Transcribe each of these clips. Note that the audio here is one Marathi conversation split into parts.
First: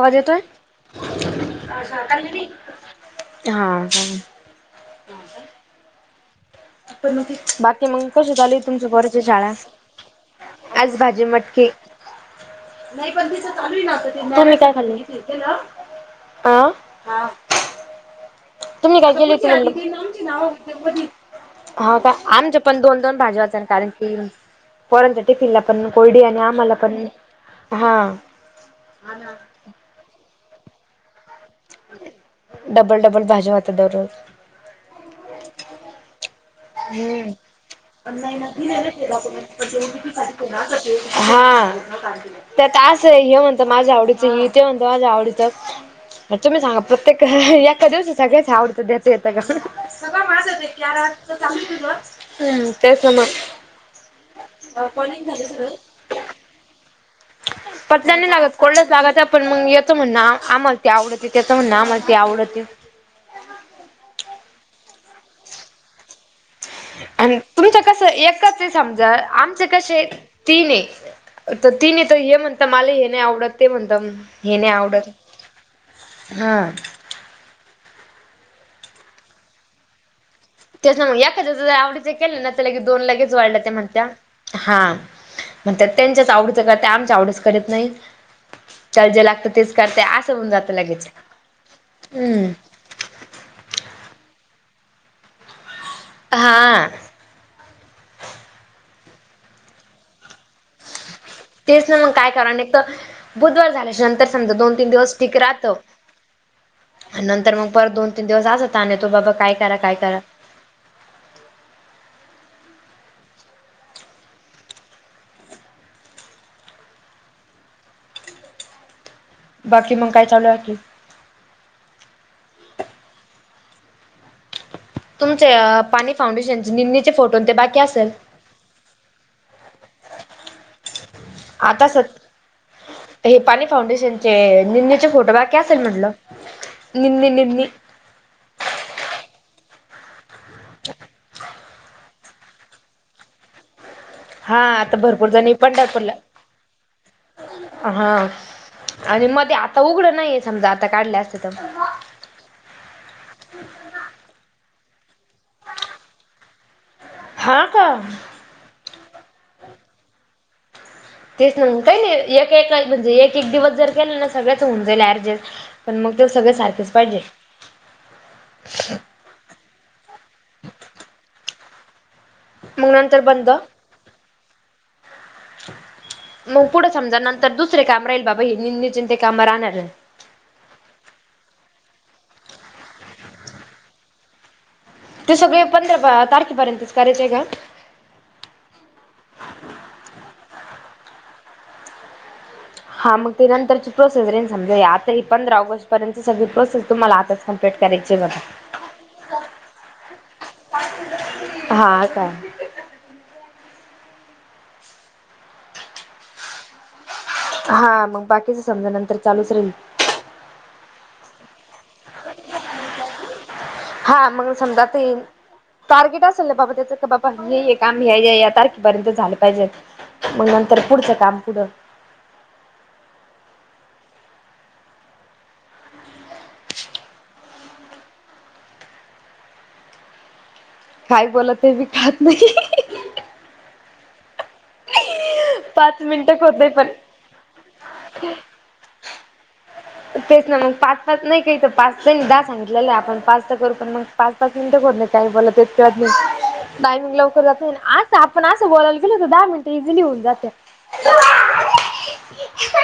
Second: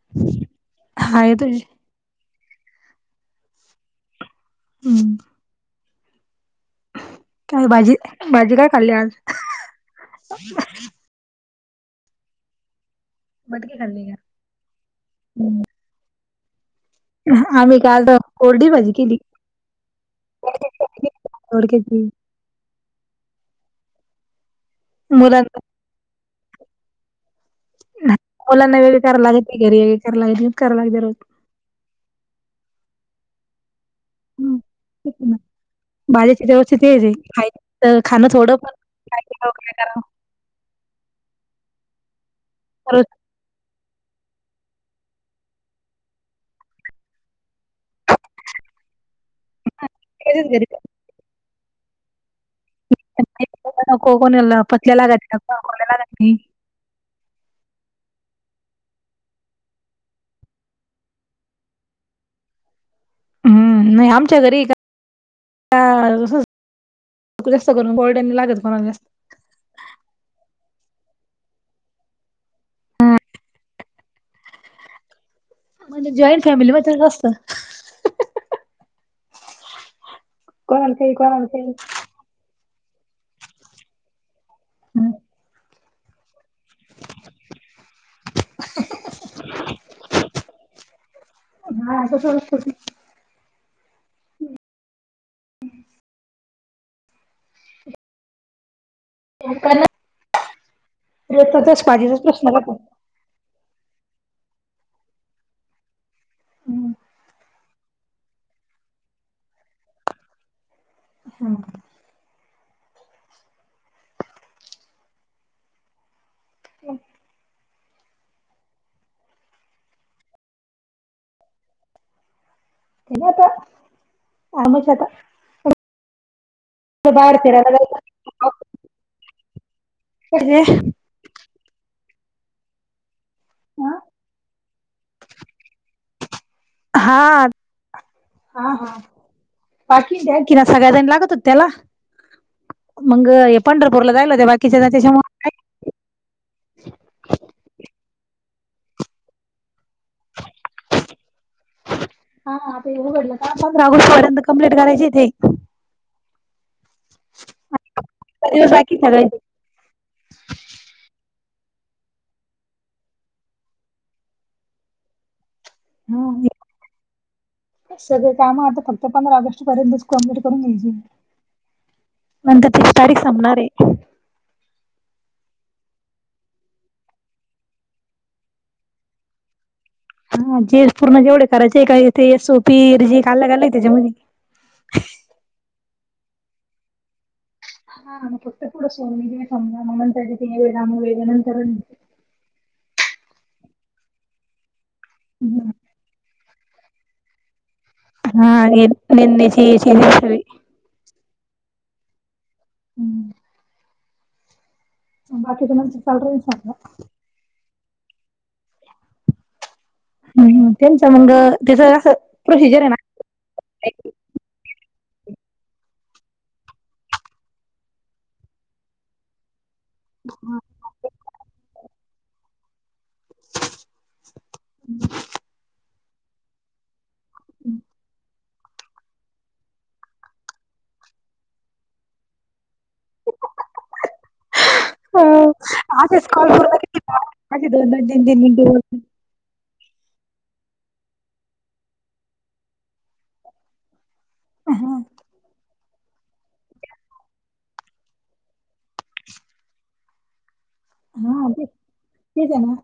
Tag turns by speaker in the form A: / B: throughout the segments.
A: आवाज येतोय?
B: हाय तुझी
A: [inaudible] हाआ
B: हं हं [unintelligible] काय
A: बाकी
B: भाजी
A: मंग कशी
B: भाजी
A: चालुए
B: काय
A: तुमच्या
B: खाल्ली आज?
A: पोऱाची शाळा? आज भाजी मटकी. [inaudible]
B: मटकी खाल्ली
A: काय खाल्ली? अं [unintelligible]
B: का? आम्ही काल्ड
A: तुम्ही काय [inaudible] हाव
B: दोडक्याची
A: का? आमच्या पण दोन दोन भाज्या होत्या ना कारण की, पोरांनच्या
B: मुलांना
A: टिफिनला पण कोरडी आणि आम्हाला पण हा
B: मुलांना वेगळी करा लागत्ती [unintelligible]
A: डबल डबल भाज्या होत्या दररोज.
B: हम् [unintelligible] बारीच्या जीवाचं तेजए,
A: हम्म.
B: खाय खाणं
A: नाही
B: थोडं फार, [unintelligible]
A: असाचए [inaudible] हा, त्यात
B: रोज
A: असंय हे म्हणतात माझ्या आवडीचं हे ते म्हणतं माझ्या आवडीचं तुम्ही सांगा, प्रत्येक एहह एका दिवसासाठीच हावडतं देता येतं का? सगळ
B: तेच घरी
A: माझचए,
B: करायचं.
A: क्याराटचं चालूज होतं, हं
B: [unintelligible] नको कोणाला पचाला
A: कॉलिंग झालं
B: [unintelligible]
A: सगळं?
B: कोणला तींन
A: पचाल्या नाई लागत, कोल्डच लागत्या पण मग याचं म्हणनं आम्हाला ते आवडते त्याचं म्हणनं आम्हाला ते आवडते
B: हम्म, नाही आमच्या घरीऐ का क तसंच
A: आन तुमचं कस
B: लागत
A: एकच
B: कोणाला जास्त.
A: समजा आमचे कशे तीनए. त तीनए त हे म्हंता मला हे नाही आवडत, ते म्हंता हे नाही आवडत.
B: म्हणजे जॉईंट
A: हा
B: फॅमिलीबद्दल जस्त कोणाला काही
A: त्याच्यामु
B: कोणाला
A: येकाचं जरी
B: काही
A: आवडे केलं ना की त दोन लगेच वाळल्या. त्या म्हणत्या, हा, पन त्यांच्याच आवडी रत्या आमच्या आवडीच करीत नाहीत त्याला जे लागत तेच करत्या, असं होऊन जातं लगेच.
B: हा असं
A: हम्म
B: [unintelligible]
A: हाआ तेच ना मग काय कारण एक तर
B: [inaudible]
A: बुधवार झाल्याच्या नंतर समजा दोन तीन दिवस टीक ऱ्हातं नंतर मग परत दोन तीन दिवस असा ताण येतो बगा काय करा काय करा?
B: हम्म.
A: बाकी मग काय चालूए आणखीन?
B: बोला आरामच येता
A: तुमचे पाणी फाउंडेशनचे निम्मीचे फोटो आन ते
B: फिरायला
A: बाकी असल? अम्
B: जायचं [unintelligible]
A: आता सत हे पाणी फाऊंडेशनचे निम्मीचे फोटो बाकी असेल म्हनलं.
B: हा, हा हा पाकिजेन. कि ना सगळ्याजणी लागत होत्या त्याला, मंग हे पंढरपूरला जायला होत्या
A: हा
B: बाकीच्या जणी
A: आता भरपूर
B: त्याच्यामुळे
A: जणी पंढरपूरला आहा आणि मध्ये आता उघडं नाहीये समजा आता काढले असते तर.
B: हा आता हे उघडलं का पंधरा ऑगस्ट पर्यंत कंप्लीट करायचेत हे. [inaudible]
A: हा का
B: तेच बाकी खरंय
A: तेच ना काय नाही एक एक म्हणजे एक एक दिवस जर केलं ना सगळ्याचं होऊन जाईल ऍडजेस. पण मग ते सगळे
B: हा
A: सारखेच पाहिजे.
B: सगळे काम आता फक्त पंधरा ऑगस्ट पर्यंतच कंप्लीट करून घ्यायची नंतर
A: मग
B: त्याची तारीख
A: बंद.
B: संपणार आहे.
A: मग पुढं समजा नंतर दुसरे काम राहील बाबा हे निम्मे चिंदे ते काम राहणार नाही.
B: हा जे पूर्ण जेवढे करायचे काय ते एस ओ पीर जे खाल्ला खाल्लाय त्याच्या मध्ये.
A: ते सगळे पंधरा बा तारखेपर्यंतच करायचे का.
B: [unintelligible]
A: हा मग ते नंतरची प्रोसेस रे समजा आता हे पंधरा ऑगस्ट पर्यंतची सगळी प्रोसेस तुम्हाला आताच‌ कम् पेट करायची ब
B: हा हे [unintelligible] सगळी
A: हा काय
B: हम्म बाकी तुमाचं चालू राहील समजा
A: हा मग बाकीचं समजा नंतर चालूच राहील.
B: हम्म तेंचा मंग अ त्याचं असं प्रोसिजर आहे ना.
A: हा मग समजा ते येईन टार्गेट असेल ना बाबा त्याचं का बाबा हे हे काम ह्या ह्या या तारखेपर्यंत झाले पाहिजेल. मग नंतर पुढचं काम पुढं.
B: हम् हम्
A: काय बोललं ते बी कळत नाही. पाच
B: आसेच
A: मिनिटं
B: कॉल
A: होतंय पण
B: करून [inaudible] माझे दोन दोन तीन तीन दिवस
A: तेच ना मंग पाच पाच नाही काही तर पाच त्यांनी दहा सांगितलेलं आपण पाच तर करतो ना मंग. पाच पाच मिनिटं
B: हा
A: बोलले काही बोललं ते. कळत नाही टायमिंग लवकर जात नाही ना‌ आसं आपण आसं बोलायला गेलो तर दहा मिनिट इझिली होऊन जात्यात.
B: हा तेच तेच आहे ना मग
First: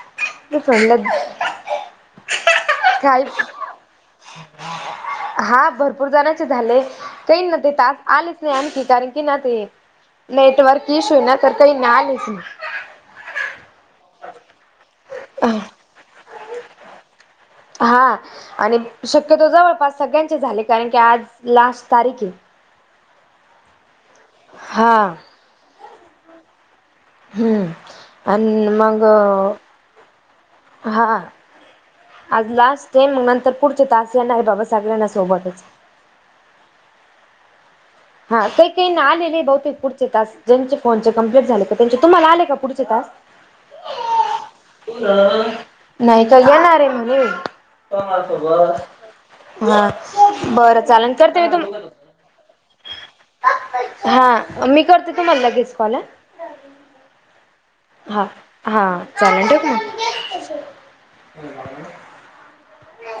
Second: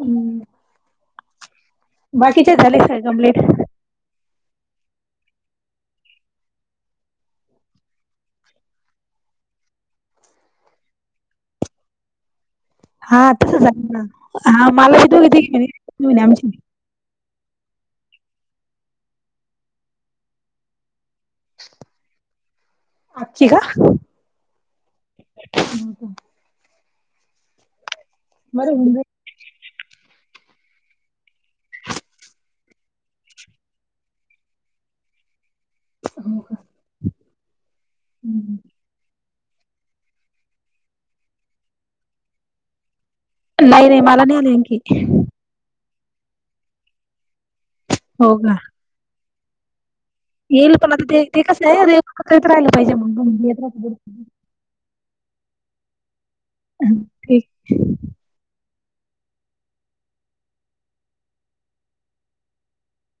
B: हम्म‌
A: तेच म्हणलं
B: बाकीचे झाले काय
A: काही
B: कम्प्लीट.
A: [inaudible] हा भरपूर जणांचे झाले काहींना ते टास्क आलेच नाही आणखी कारण की ना ते नेटवर्क इश्यू आहे ना तर काहींना आलेच नाही.
B: हा तसं झालं ना हा मला ही दोघी
A: नाही
B: तिघी [inaudible] आमची
A: हा आणि शक्यतो जवळपास सगळ्यांचे झाले कारण की आज लास्ट तारीख आहे.
B: आजची का
A: हा
B: हम्म हम्म
A: हम्म अन
B: बरं होऊन
A: मग
B: जाईल
A: अ हा आज लास्ट डे मग नंतर पुढचे टास्क येणार आहे बाबा सगळ्यांना सोबतच
B: हो का
A: हा
B: हम्म.
A: काही काही ना आलेले आहे बहुतेक पुढचे तास ज्यांचे फोनचे कमप्लीट झाले का त्यांचे तुम्हाला आले का पुढचे तास?
B: नाही नाही मला नाही आले आणखी.
A: नाही तर येणार आहे म्हणे.
B: हो का
A: हा, बरं चालेल करते मी तु''--''
B: करत राहिला पाहिजे, [unintelligible]
A: हा, मी करते तुम्हाला लगेच कॉल ह.
B: हा, ठीक हाय.
A: हा हा, चालेल ठेवू का मग. हो [inaudible]